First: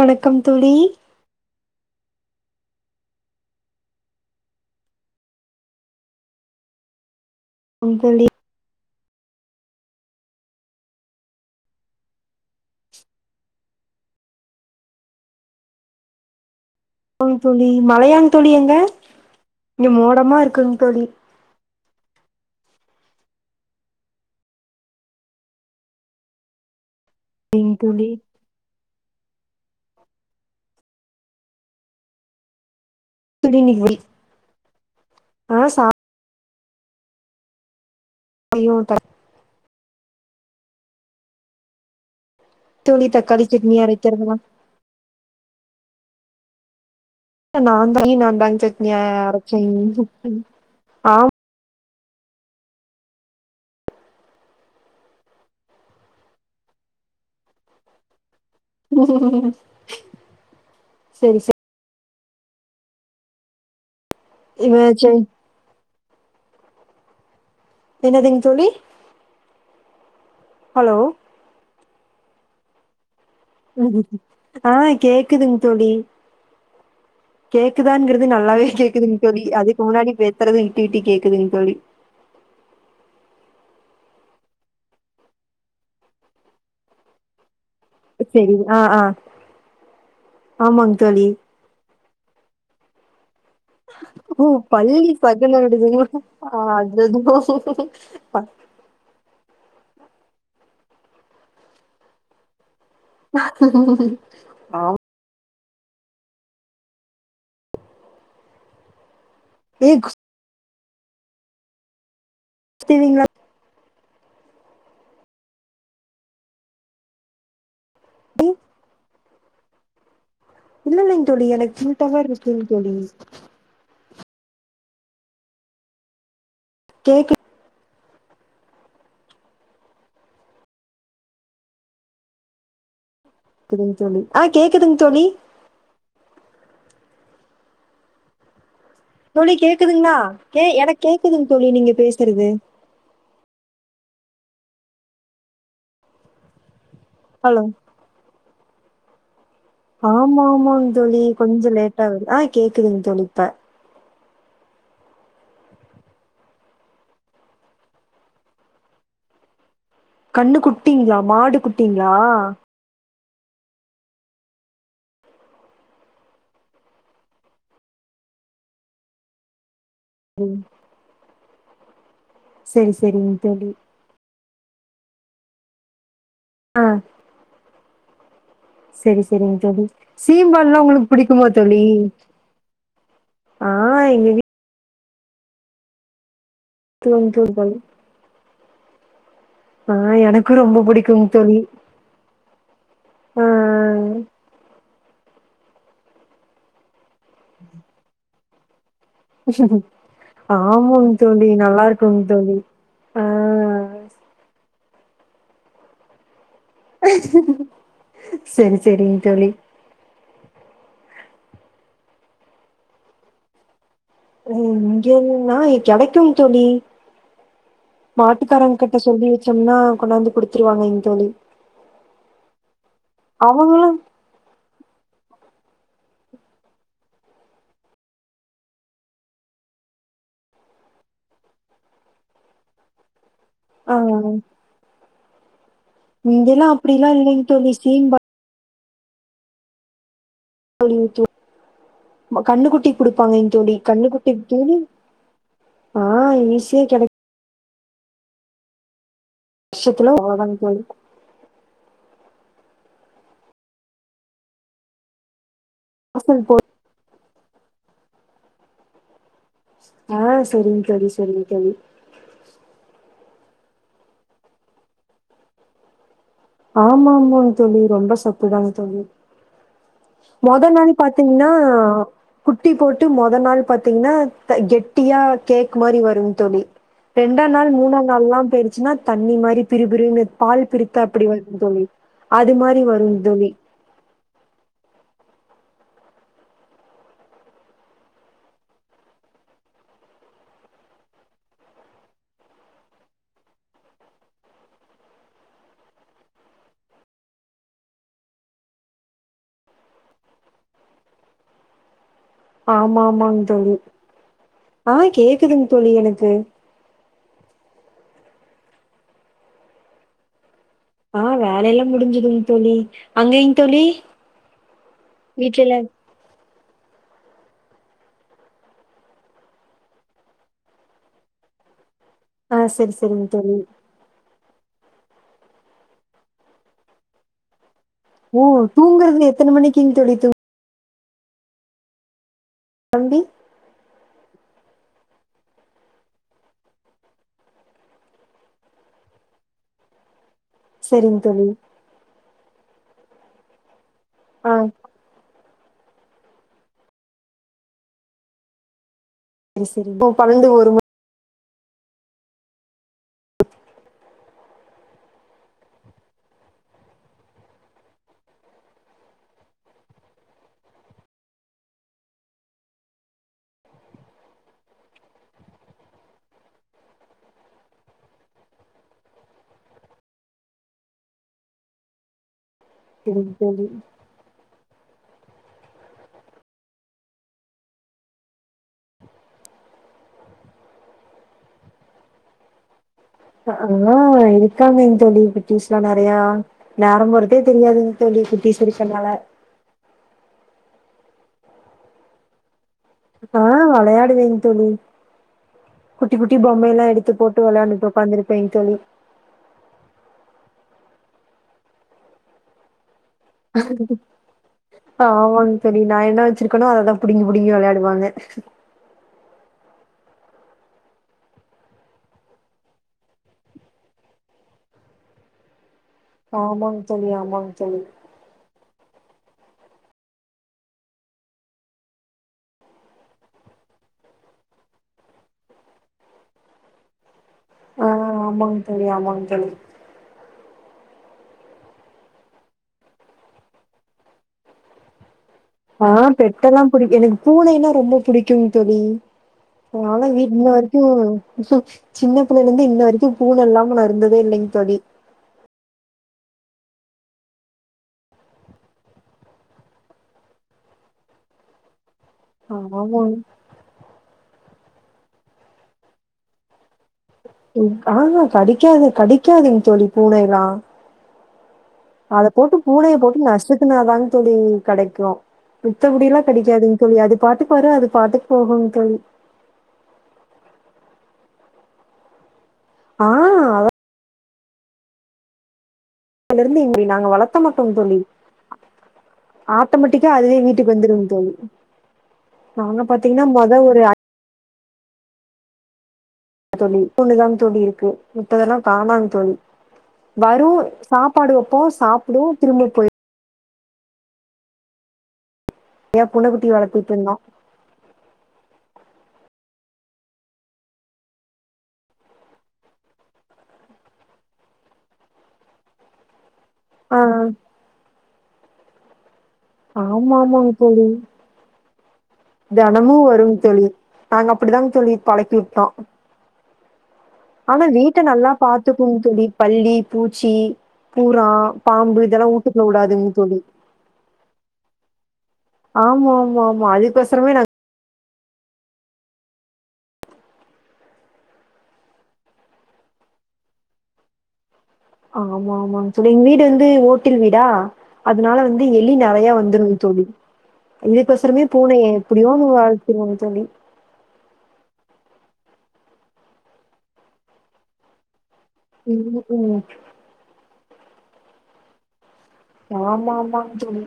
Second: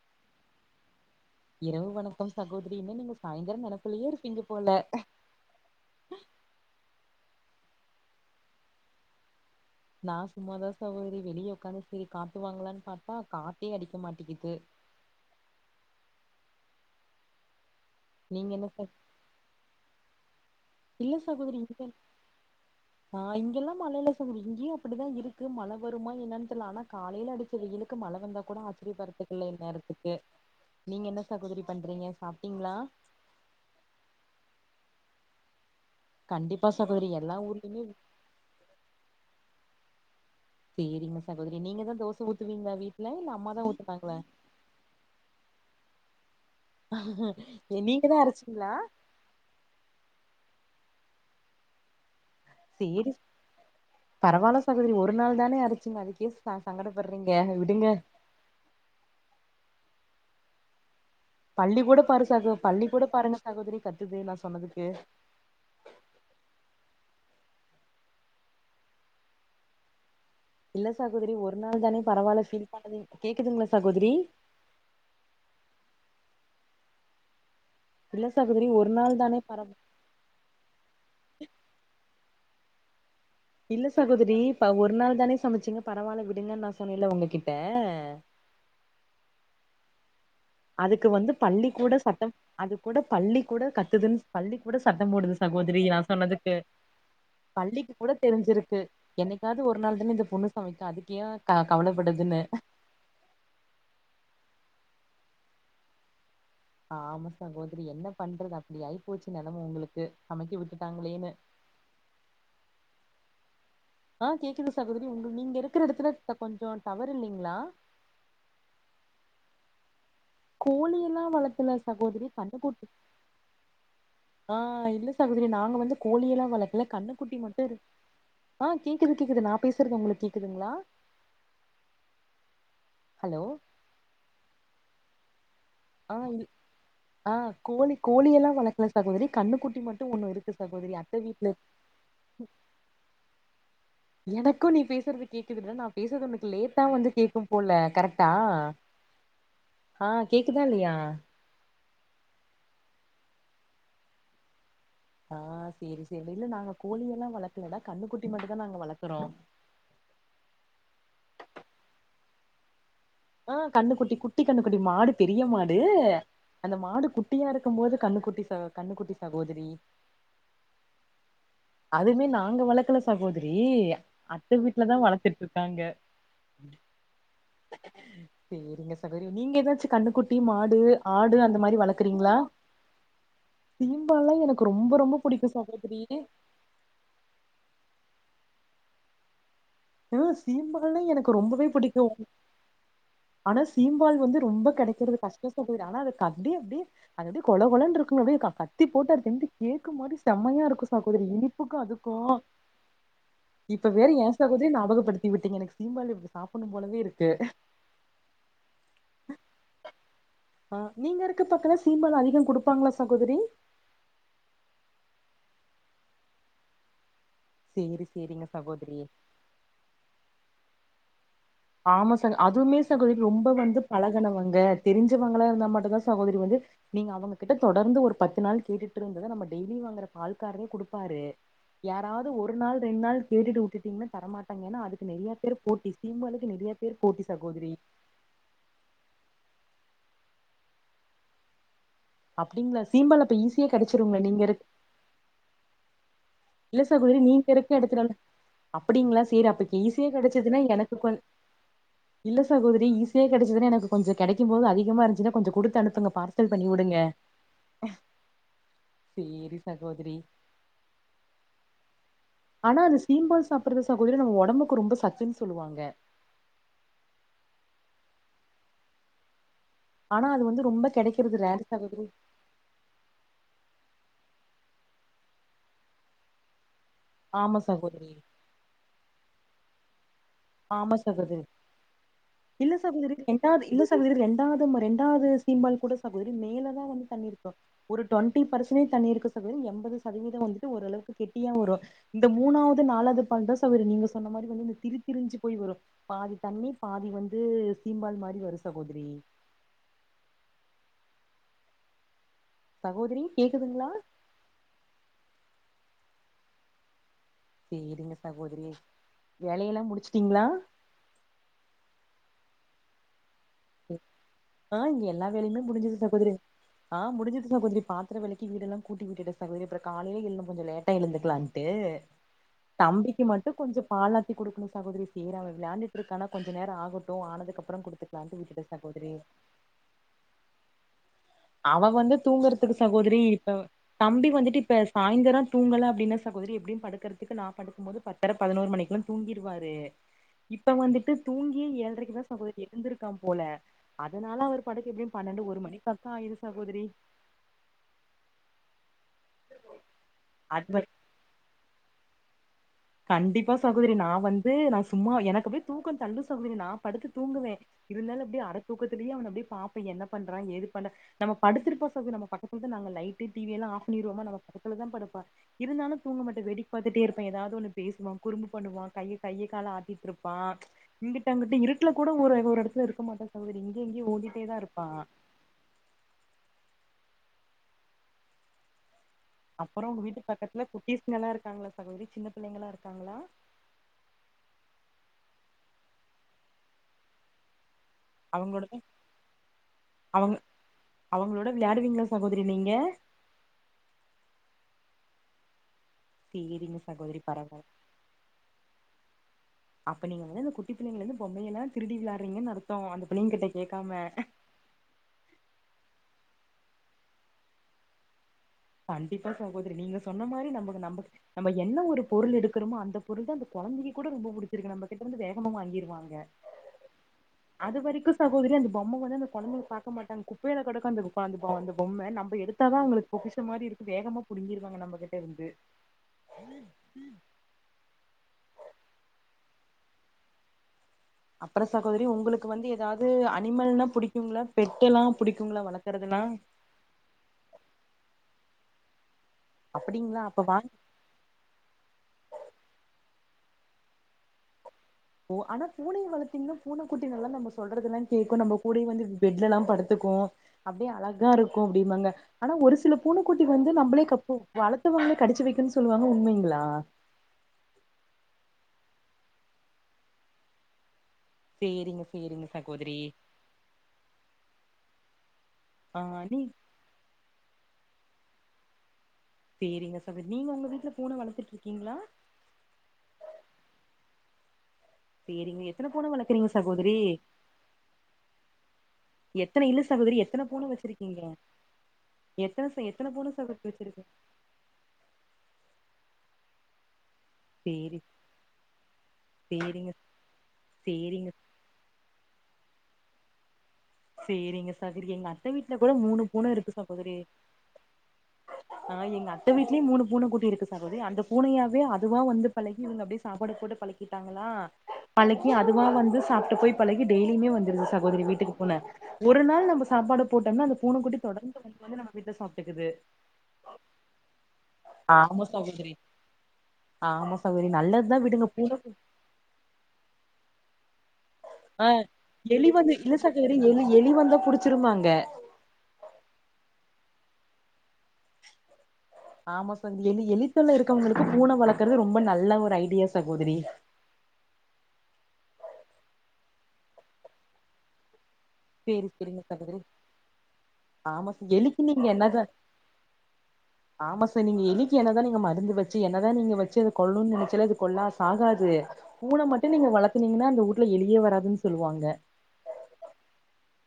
வணக்கம் தோழி இரவு வணக்கம் சகோதரி என்ன நீங்க சாயந்தர நெனப்புலயே இருப்பீங்க போல ம் தோழி நா சும்மாதா சகோதரி வெளியே உக்காந்து சரி காத்து வாங்களலான்னு பாத்தா காததே அடிக்க மாட்டிக்கிட்டு தோழி மழையான் தோழி நீங்க என்ன அங்க ச இங்க மோடமா இருக் இல்ல சகோதரி ஆ இங்கெல்லா மழையில்ல தோழி இங்கயு அப்படிதா இருக்கு மழ வருமா என்னான்னு தெரில ஆனா காலையில அடிச்ச சரிங் வெயிலக்கு தோழி மழ வந்தா கூட ஆச்சரியப்படுறக்கு ள்ள நேரத்துக்கு நீங்க என்ன சகோதரி பண்றீங்க சாப்ட்டீங்களா தடி நிகழ் ஆ சா கண்டிப்பா சகோதரி எல்லா ஊர்லிமே புளியோதர சேரிம்மா சகோதரி நீங்க தா தோச ஊத்துவீங்ளா தக்காளி வீட்ல இல்ல தக்காளி அம்மா தா சட்னி ஊத்துவாங்ளா அரைக்கிறதுலாம் நா தா நீங்கதா [inaudible] நாந்தாங் அரச்சீங்களா சட்னி அ அரச்சே [inaudible] ஆ சேரி பரவால்ல சகோதரி ஒரு நாள் தானே அரச்சீங்க அதுக்கே ச சங்கடப்பட்றீங்க விடுங்க ஹ பல்லி கூட பாரு சாகோ பல்லி கூட பாருங்க சகோதரி கத்துது நா சொன்னதுக்கு இவ- சரி. என்னதுங் தோழி இல்ல ஹலோ சகோதரி ஒரு நாள் தானே பரவால்ல ஃபீல் பண்ணாதீங் கேக்குதுங்களா சகோதரி ஆ கேக்குதுங் தோழி கேக்குதாங்கறது இல்ல நல்லாவே சகோதரி ஒரு நாள் கேக்குதுங் தானே தோழி பர அதுக்கு முன்னாடி பேசறது விட்டு விட்டு கேக்குதுங் தோழி இல்ல சகோதரி இப்ப ஒரு நாள் தானே சமச்சீங்க பரவால்ல விடுங்கன் நா சொன்னேல்ல உங்ககிட் செரி ஆ ஆ ஆமாங்க அதுக்கு தோழி வந்து பள்ளிக் கூட சட்டம் அது கூட பள்ளி கூட கத்துதுன்னு ஓ பள்ளி கூட சத்தம் பல்லி போடுது பகல் சகோதரி நா ஆடுதுங்ளா சொன்னதுக்கு ஆ அதென்னமோ சிருக்கு என்னைக்காவ்து ஒரு நாள் தான இந்த பொண்ணு சமைக்கு அதுக்கே க கவலப்படுதுன்னு ஆ ஆமா சகோதரி என்ன பண்றது அப்டி ஆய்ப்போச்சி நெலம ஏ உங்களுக்கு சமைக்க விட் டுட்டாங்களேனு ஸ்ப்லீங்ளா ஆ கேக்குது சகோதரி உங்க நீங்க இருக்கற எடத்துல த கொஞ்சோ டவரு இல்லீங்ளா ம் கோழியெல்லா இல்லலீங் தோழி வளர்த்தல எனக் ஃபுல் சகோதரி டவர்ருக்குங் கண்ணுக்குட்டி தோழி ஆ இல்ல சகோதரி நாங்க வந்து கோழியெல்லா வள இல்ல கண்ணுக்குட்டி மட்டு இருக் ஆ கேக்குது கேக்குது நா பே சறது உங்களுக் கேக்குதுங்ளா? செரிங் தோழி ஆ கேக்குதுங் தோழி ஆ இல் ஆ கோழி கோழியெல்லா வளக்கல தோழி கேக்குதுங்ளா கே எனக் அத்த கேக்குதுங் வீட்ல தோழி நீங்க பேசறது எனக்கு நீ பேசறது கேக்குதுங்க நா பேசறது உனக்கு லேட்டா வந்து கேக்கும் ஹலோ போல கரெக்ட்டா ஆமா ஆமாங் இல்லையா தோழி கொஞ்ச லேட்டா வருது ஆ கேக்குதுங் தோழி இப்ப ஆ சேரி சேரி இல்ல நாங்க கோழியெல்லா வளக்கலடா கண்ணுக்குட்டி மட்டுந்தா நாங்க வளக்குறோ கண்ணுக்குட்டிங்ளா மாடு குட்டிங்ளா ஆ கண்ணுக்குட்டி குட்டி கண்ணுக்குட்டி மாடு பெரிய மாடு அந்த மாடு குட்டியா இருக்கும்போது கண்ணுக்குட்டி சா கண்ணுக்குட்டி சகோதரி ரிங் அதுமே நாங்க வளக்கல சகோதரி தோழி அத்த வீட்ல தா வளத்துட்ருக்காங்க ஆ சேரிங்க சரி சகோதரி நீங்க சரிங்க தோழி எதாச்சு கண்ணுக்குட்டி, மாடு, சீம்பால்லாம் உங்களுக்கு ஆடு பிடிக்குமா அந்த மாரி தோழி வளக்கறீங்ளா? ஆ எங்க சீம்பால்னா எனக்கு ரொம்ப ரொம்ப புடிக்கு சகோதரி [unintelligible] பாயில் ஆ சீம்பால்னா எனக்கு ரொம்பவே பிடிக்கு ஆ ஆனா சீம்பால் வந்து ரொம்ப கெடைக்கறது கஷ் ஆமா சகோதரி ஆனா அதுக்கப்டி அப்டி அது அப்டியே கொழ கொழன்ருக்கும் அப்டியே க த்தி போட்டு அது வெந்து கேக்கு மாரி செமயா இருக்கு ஆமாங் சகோதரி தோழி இனிப்புக்கு நல்லா அதுக்கு இருக்குங் தோழி ஆ இப்ப வேற ஏ சகோதரி ஞாபகப்படுத்தி விட்டீங்க எனக்கு சீம்பாலு சேரி சேரிங் தோழி ஆ நீங்க இருக்க பக்கல சீம்பால்லா அதிகம் குடுப்பாங்களா சகோதரி இங்கேன்னா கெடைக்கும் தோழி சேரி சேரிங்க மாட்டுக்காரங்ங்கிட்ட சகோதரி சொல்லி வெச்சோம்னா கொண்டாந்து குடுத்துருவாங்கங் தோழி ஆமா சகோ அதுவுமே சகோதரி ரொம்ப வந்து அவங்களு பழகனவங்க தெரிஞ்சவங்களா இருந்தா மட்டுதா சகோதரி வந்து நீங்க அவங்ககிட்ட தொடர்ந்து ஒரு பத்து நாள் கேட்டுட்டுருந்தத நம்ம டெய்லி வாங்கற பால்காரரே குடுப்பாரு யாராவது ஒரு நாள் ரெண் நாள் கேட்டுட்டு ஆ வுட்டுட்டீங்ன்னா தர மாட்டாங்க ஏன்னா அதுக்கு நெறிய பேரு போட்டி சீம்பால்க்கு இங்கெல்லா அப்பிடில்லா இல்லேங தோழி சீம்பால் தோழி ஊத் அப்டிங்களா கன்னுக்குட்டிக் சீம்பால் அப்ப குடுப்பாங்கங் ஈஸியா தோழி கெடைச்சிருங்களா நீங்க கன்னுக்குட்டிக் இருக் தோழி ஆ இல்ல ஈஸியா கெடைக்கு சகோதரி நீங்க இருக்க எடத்துலல அப்படிங்ளா சேரி அப்பக்கு ஈஸியா வருஷத்துல அவ்ளோதாங் கெடைச்சதுன்னா தோழி எனக்கு கொ இல்ல சகோதரி ஈசியா கெடச்சதுனா எனக்கு கொஞ்சு கெடைக்கும் போது அதிகமா இருந்ச்சினா கொஞ்ச குடு த்தனுப்புங்க பார்சல் பண்ணி வுடுங்க ஆ செரிங் தோழி செரிங்க தோழி ஆனா அது சீம்பால் சாப்பிறது சகோதரி நம்ம ஒடம்புக்கு ரொம்ப சத்துன் சொல்லுவாங்க ஆமா ஆமாங்ங தோழி ரொம்ப சத்துதாங்க தோழி ஆனா அது வந்து மொதன் ரொம்ப நாள் கெடைக்கிறது பாத்தீங்ன்னா ரேர் சகோதரி குட்டி போட்டு மொத நாள் பாத்தீங்ன்னா த கெட்டியா கேக் மாரி வருங் தோழி ரெண்டா ஆமா நாள் மூணா சகோதரி நாள்ல்லா போயிடுச்சுன்னா தண்ணி மாரி பிரி பிருனு ஆமா சகோதரி அது இல்ல மாரி சகோதரி வரும் தோழி. ரெண்டாவத் இல்ல சகோதரி ரெண்டாவது ம ரெண் டாவ்து சீம்பால் கூட சகோதரி மேல தா வந்து தண்ணி இருக்கு ஒரு டொன்டி பர்சன்னே தண்ணி இருக்கு சகோதரி எம்பது சதவீதோ வந்துட்டு ஓரளவுக்கு கெட்டியா வரு இந்த மூணாவது நாலாது பால் தா சகோதரி நீங்க சொன்ன மாரி வந்து இந்த திரி திரிஞ்சு போய் வரு பாதி தண்ணி பாதி வந்து சீம்பால் மாரி வரு சகோதரி ஆமா சகோதரி ஆமாங்க தோழி கேக்குதுங்களா ஆ கேக்குதுங் தோழி எனக்கு சேரிங்க சகோதரி வேலையெல்லா முடிச்சுட்டீங்ளா ஆ வேலயெல்லா முடிஞ்சிதுங் தோழி அங்கேங் தோழி? ஆ இங்க எல்லா வேலையுமே வீட்ல எல்லா முடிஞ்சிது சகோதரி ஆ முடிஞ்சது சகோதரி பாத்திர வெலக்கி வீடெல்லா கூட்டி விட்டுட்ட சகோதரி அப்ற காலைலே இன்னும் கொஞ்ச லேட்டா எழுந்துக்லான் டு ஆ சரி தம்பிக்கு சரிங்க மட்டு தோழி. கொஞ்ச பால் ஆ த்தி குடுக்கனு சகோதரி சேர் அவ விளயாண்டுட்ருக்கான கொஞ்ச நேர ஆகட்டு ஆனதுக்கப்புறம் குடுத் ஓ தூங்கறதுக்கு எத்தன மணிக்கிங் தோழி தூ அவ வந்து தூங்கறதுக்கு தம்பி? சகோதரி இப்ப தம்பி வந்துட்டு இ இப்போ சாய்ந்தர தூங்கல அப்டின சகோரி எப்டியும் படுக்கறதுக்கு நா படுக்கும் போது பத்தர பதனௌரு மணிக்லா தூங்கிருவாரு இப்ப வந்துட்டு சரிங்க தோழி. தூங்கியே ஏழ்றைக்குதா சகோதரி எழுந்திருக்கா போல அதனால ஆ ஒரு படுக்க எப்டியு பன்னெண்டு ஒரு மணிக் காயிரு சகோதரி செரி இப்போ பனென்டு ஒரு அது கண்டிப்பா சகோதரி நா வந்து நா சும்மா எனக்கு அப்பே தூக்கோ தள்ளு சகோதரி நா படுத்து தூங்குவே இருந்தாலு அப்டே அர தூக்கத்தூலியே அவன அப்டி பாப்ப என்ன பண்றா ஏது பண்றா நம்ம படுத்திருப்போ சகோ நம்ம பக்கத்துல்தா ந ங்க லைட்டு டிவி எல்லா ஆஃப் பண்ணிருவோமானாலு பக்கத்துல தா படுப்ப இருந்தாலு தூங்க மாட்ட வேடிக் பாத்துட்டே இருப்ப எதாவ்து ஒன்னு பேசுவா குறம்பு பண்ணுவா கைய கைய கால ஆட்டிட்ருப்பா இங்கிட்டு அங்கட்டு இருட்டுல கூட ஒரு ஒரெடத் துல இருக்க மாட்டா சரிங்க சகோதரி தோழி. இங்யு இங்யு ஓடிட்டேதா இருப்பா அப்பறோ உங்க வீட்டு பக்கத்துல குட்டீஸ்ங்கல்லா இருக்காங்களா சகோதரி சின்ன பிள்ளைங்களா இருக்காங்களா ஆ இருக்காங்கங் தோழி குட்டீஸ்லா நெறைய நேரம் போறதே தெரியாதுங் தோழி குட்டிஸ் அவங்களோட இருக்கனால அவங்க அவங்களோட விளையாடுவீங்ளா சகோதரி நீங்க ஆ வளையாடுவேங் தோழி குட்டி குட்டி சேரிங்க பொம்மைையெல்லா எடுத்து சகோதரி போட்டு பரவால்ல வெளையாண்டுகிட்டு உக்காந்துருப்பேங் தோழி ட்டி பிள்ளைங்கலந்து பொம்யெல்லா திருடி விளாட்றீங்கன் அர்த்தோ அந்த பிள்ளைங்க கிட்ட கேக்காம ஆமாங் தோழி நா என்னா வ ச்ருக்கணோ அத தா புடுங்கி புடுங்கி வெளயாடுவாங்க கண்டிப்பா சகோதிரி நீங்க சொன்ன மாரி நம்பக்கு நம்பக் நம்ப என்ன ஒரு பொருள் எடுக்குறோமோ அந்த பொருள் தா அந்த கொழந்தைக்கி கூட ரொம்ப புடிச்சுருக்கு நம்ப கிட்டருந்து வேகமா வாங்கிருவா ங்க ஆமாங்க தோழி ஆமாங்க அது தோழி வரைக்கு சகோதிரி அந்த பொம்ம வந்து அந்த கொழந்தைங்க பாக்க மாட்டாங்க குப்பைல கடக்கு அந்த கா அந்த பா அந்த பொம்ம நம்ப எடுத்தா தா அவுங்களுக்கு பொக்கிஷ் ஷம் மாரிருக்கு வேகமா புடுங்கிருவாங்க நம்ப கிட்டருந்து ஆ ஆமாங் தோழி ஆமாங் தோழி அப்றோ சகோதிரி உங்களுக்கு வந்து எதாது அனிமல் னா புடிக்குங்ளா பெட்டெல்லா ஆ பெட்டெல்லா புடி எனக்கு பூனைன்னா ரொம்ப புடிக்குங் தோழி அதனால வி அப்டிங்களா அப்ப இன்ன வாங்க வரைக்கு சின்ன பிள்ளைலந்து இன்ன வரைக்கு பூன இல்லாம நா இருந்ததே இல்லைங் தோழி ஓ ஆனா பூனைய வளத்தீங்னா பூனை குட்டிங்கள்லா நம்ம சொல்றதெல்லா கேக்கு நம்ப கூடயே வந்து பெட்லலா படுத்து கு அப்டியே அழகாருக்கு அப்டிம்பாங்க ஆனா ஒரு சில ஆமாங்க பூன குட்டி வந்து நம்பளே கப்பு வளத்தவங்ளே கடிச்சு வெக்குன் சொல்லுவாங்க உண்மைங்ளா ம் கா ஆ கடிக்காது கடிக்காதுங் தோழி பூனயெல்லா சேரிங்க அத சேரிங்க போட்டு பூனைய சகோதரி போட்டு நசுக்குனாதாங் தோழி கடைக்கு ஆ மித்தபடில்லா நீ கடிக்காதுங் தோழி அது பாட்டுக்கு வரு அது பாட்டுக்கு போகுங் தோழி சேரிங்க சகோ நீங்க உங்க வீட்ல பூன வளத்துட்ருக்கீங்ளா ஆ அத சேரிங்க எத்தன பூன வளக்குறீங்க அல்லருந்து சகோதரி நாங்க வளத்த மாட்டோ தோழி எத்தன இல்ல ஆட்டோமெட்டிக்கா அதுவே வீட்டுக்கு வந்துருங் தோழி எத்தண நாங்க ச எத்தண பாத்தீங்கன்னா பூன மொத செவக்க ஒரு வச்சிருக்கு தோழி ஒண்ணுதாங் தோழி இருக்கு சேரி மித்ததெல்லா காணாங் தோழி சேரிங்க வரு சேரிங்க சாப்பாடு வப்போ சாப்டு திரும்ப போய் சேரிங்க சதிரி எங்க அத்த வீட்ல கூட ஏன் மூணு பூனைக்குட்டி பூனருக்கு வளர்த்துட்டு சகோதிரி இருந்தோம். ஆ எங்க அத்த வீட்லி மூணு பூன குட்டி இருக்கு சகோதரிஅந்த பூனயாவே அதுவா வந்து பழகி இவுங்க அப்டியே சாப்பாடு போட்டு பழக்கிட்டாங்களா பழக்கி அதுவா வந்து சாப் ட்டு போய் ஆ பழகி டெய்லிமே வந்துருது சகோதிரி வீட்டுக்கு பூன ஒரு நாள் நம்ம சாப்பாடு ஆமாமாங்க போட்டோம்னா அந்த தோழி. பூன குட்டி தொடர்ந்து வந்து வந்து நம்ம வீட்ல சாப்ட்டுக்குது தெனமும் வருங்க தோழி. நாங்க அப்டிதாங் தோழி பழக்கி ஆமா வுட்டோ சகோதரி ஆமா ஆனா சகோதரி வீட்ட நல்லதுதா நல்லா விடுங்க பூன பாத்துக்குங் தோழி பல்லி பூச்சி பூரா ஆ பாம்பு இதெல்லா வூட்டுக்குள்ள எலி வந்து வுடாதுங் இல்ல தோழி சகோதரி எலி எலி வந்தா புடிச்சிருமாங்க ஆமாமாமா அதுக்கொசரமே நா ஆமா சந் எலி எலித்தொல்ல இருக்கோங்களுக்கு பூன வளக்குறது ரொம்ப நல்ல ஒரு ஐடியா சகோதிரி [inaudible] ஆமாமாங் தோழி எங் வீடு வந்து ஓட்டில் வீடா அதனால வந்து எலி சேரி நெறயா சேரிங்க வந்துருது சகோதரி தோழி ஆமா இதுக்கொசரமே எலிக்கு பூனய நீங்க என்னது எப்டியாவது வள்த்துருவேங் தோழி ஆமா ச நீங்க எலிக்கு என்னதா நீங்க மருந்து வச்சு என்னதா நீங்க வச்சு அத கொள்னுன் நெனச்சாலு அது கொல்லாஸ் சாகாது ம், பூன ம். மட்டு நீங்க வளத்துனீங்கனா அந்த வூட்ல எலியே வராதுன் சொல்வாங்க ஆமாமாங் தோழி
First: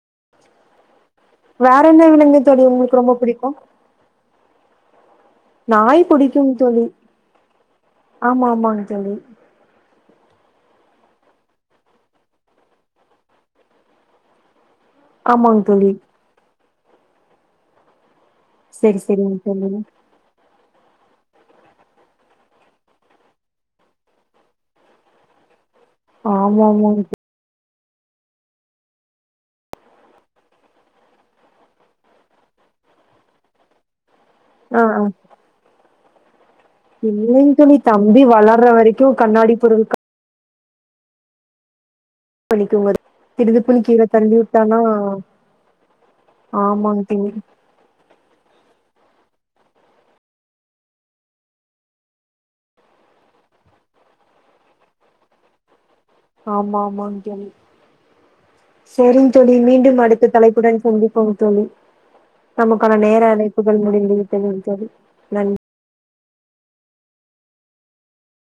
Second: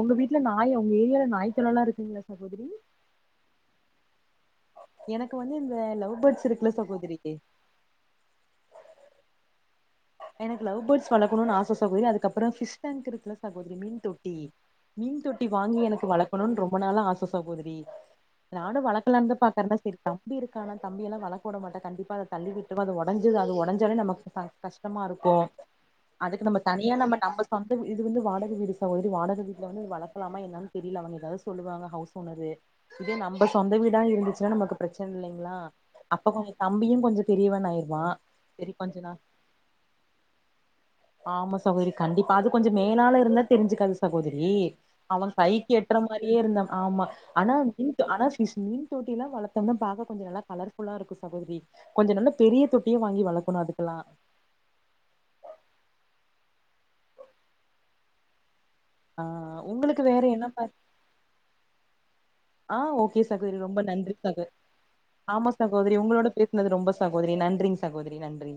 ஒங்க வீட்ல நாய் ஒங்க ஏரியால நாய் தொல்லலா வேறெந்த இருக்குங்களா விலங்கு தோழி சகோதரி ஒங்ளுக்கு ரொம்ப புடிக்கு எனக்கு வந்து இந்த நாய் லவ் பேர்ட்ஸ் புடிக்குங் இருக்குல தோழி சகோதரி ஆமாமாங் தோழி எனக்கு லவ் பேர்ட்ஸ் வளர்க்கணுனு ஆச சகோதரி அதுக்கப்றோ ஃபிஷ் டாங்க் இருக்குல சகோதரி மீன் தொட்டி மீன் தொட்டி ஆமாங்க வாங்கி தோழி. எனக்கு வளக்கணுன் ரொம்ப நாளா ஆச சகோதிரி நானு சரி, வளக்கலான்ந்தா சரிங்க பாக்றேனா தோழி. சேரி தம்பிரு இருக்கானா ஆனா தம்பியெலா வளக்க விடமாட்டா கண்டிப்பா அத தள்ளி விட்டுட்றுவா அது ஒடஞ்சுரு அது ஒடஞ்சாலே நமக்கு க கஷ் டமா இருக்கு அதுக்கு நம்ம ஆமா, தனியா ஆமாங்க. நம்ம நம்ம சொந் அது இது வந்து வாடக வீடு சகோதரி இது வாடக வீட்ல வந்து வளர்க்கலாம என்னன்னு தெரியல அவங்களுக்கு ஏதாவது சொல்லுவாங்க ஹவுஸ் ஓனர்ரு இதே நம்ப சொந்த வீடா இருந்துச்சு னா நமக்கு ஆ, ஆ. பிரச்சனை இல்லைங்களா அப்ப கொஞ்சோ தம்பியு கொஞ்சோ இல்லைங் பெரியவன் ஆயிருவா செரி கொஞ்ச நாள் அடிபடுறதுக்கு ஆமா சகோதரி கண்டிப்பா அது கொஞ்சோ வலிக்குங்க மேலால இருந்தா திடுதிப்புன்னு தெரிஞ்சுக்காது கீழ தள்ளி சகோதரி விட்டானா அவே கைக்கு எட்டுற மாரியே இருந்தாம் ஆமா ஆமாங் மா தோழி அன மின்ட் அனாசிஸ்ஸி தொட்டியெல்லா வளத்தோம்னா பாக்க கொஞ்சோ நல்லா கலர்ஃபுல்லா இருக்கு சகோதரி கொஞ்ச நல்லா பெரிய தொட்டியே வாங்கி வளர்கணு அதுக்கெல்லா அ ஆமாமா அஞ்சலி ஆ செரிங்க தோழி மீண்டும் உங்களுக்கு வேற அடுத்த தலைப்புடன் சந்திப்போம் தோழி ஆஹ் நமக்கான நேர ஓகே சகோதரி அழைப்புகள் ரொம்ப நன்றி முடிந்து விட்டது சகோதரி தோழி நன்றி ஆமா சகோதரி உங்களோட பேசுனது ரொம்ப சகோதரி நன்றிங்க சகோதரி நன்றி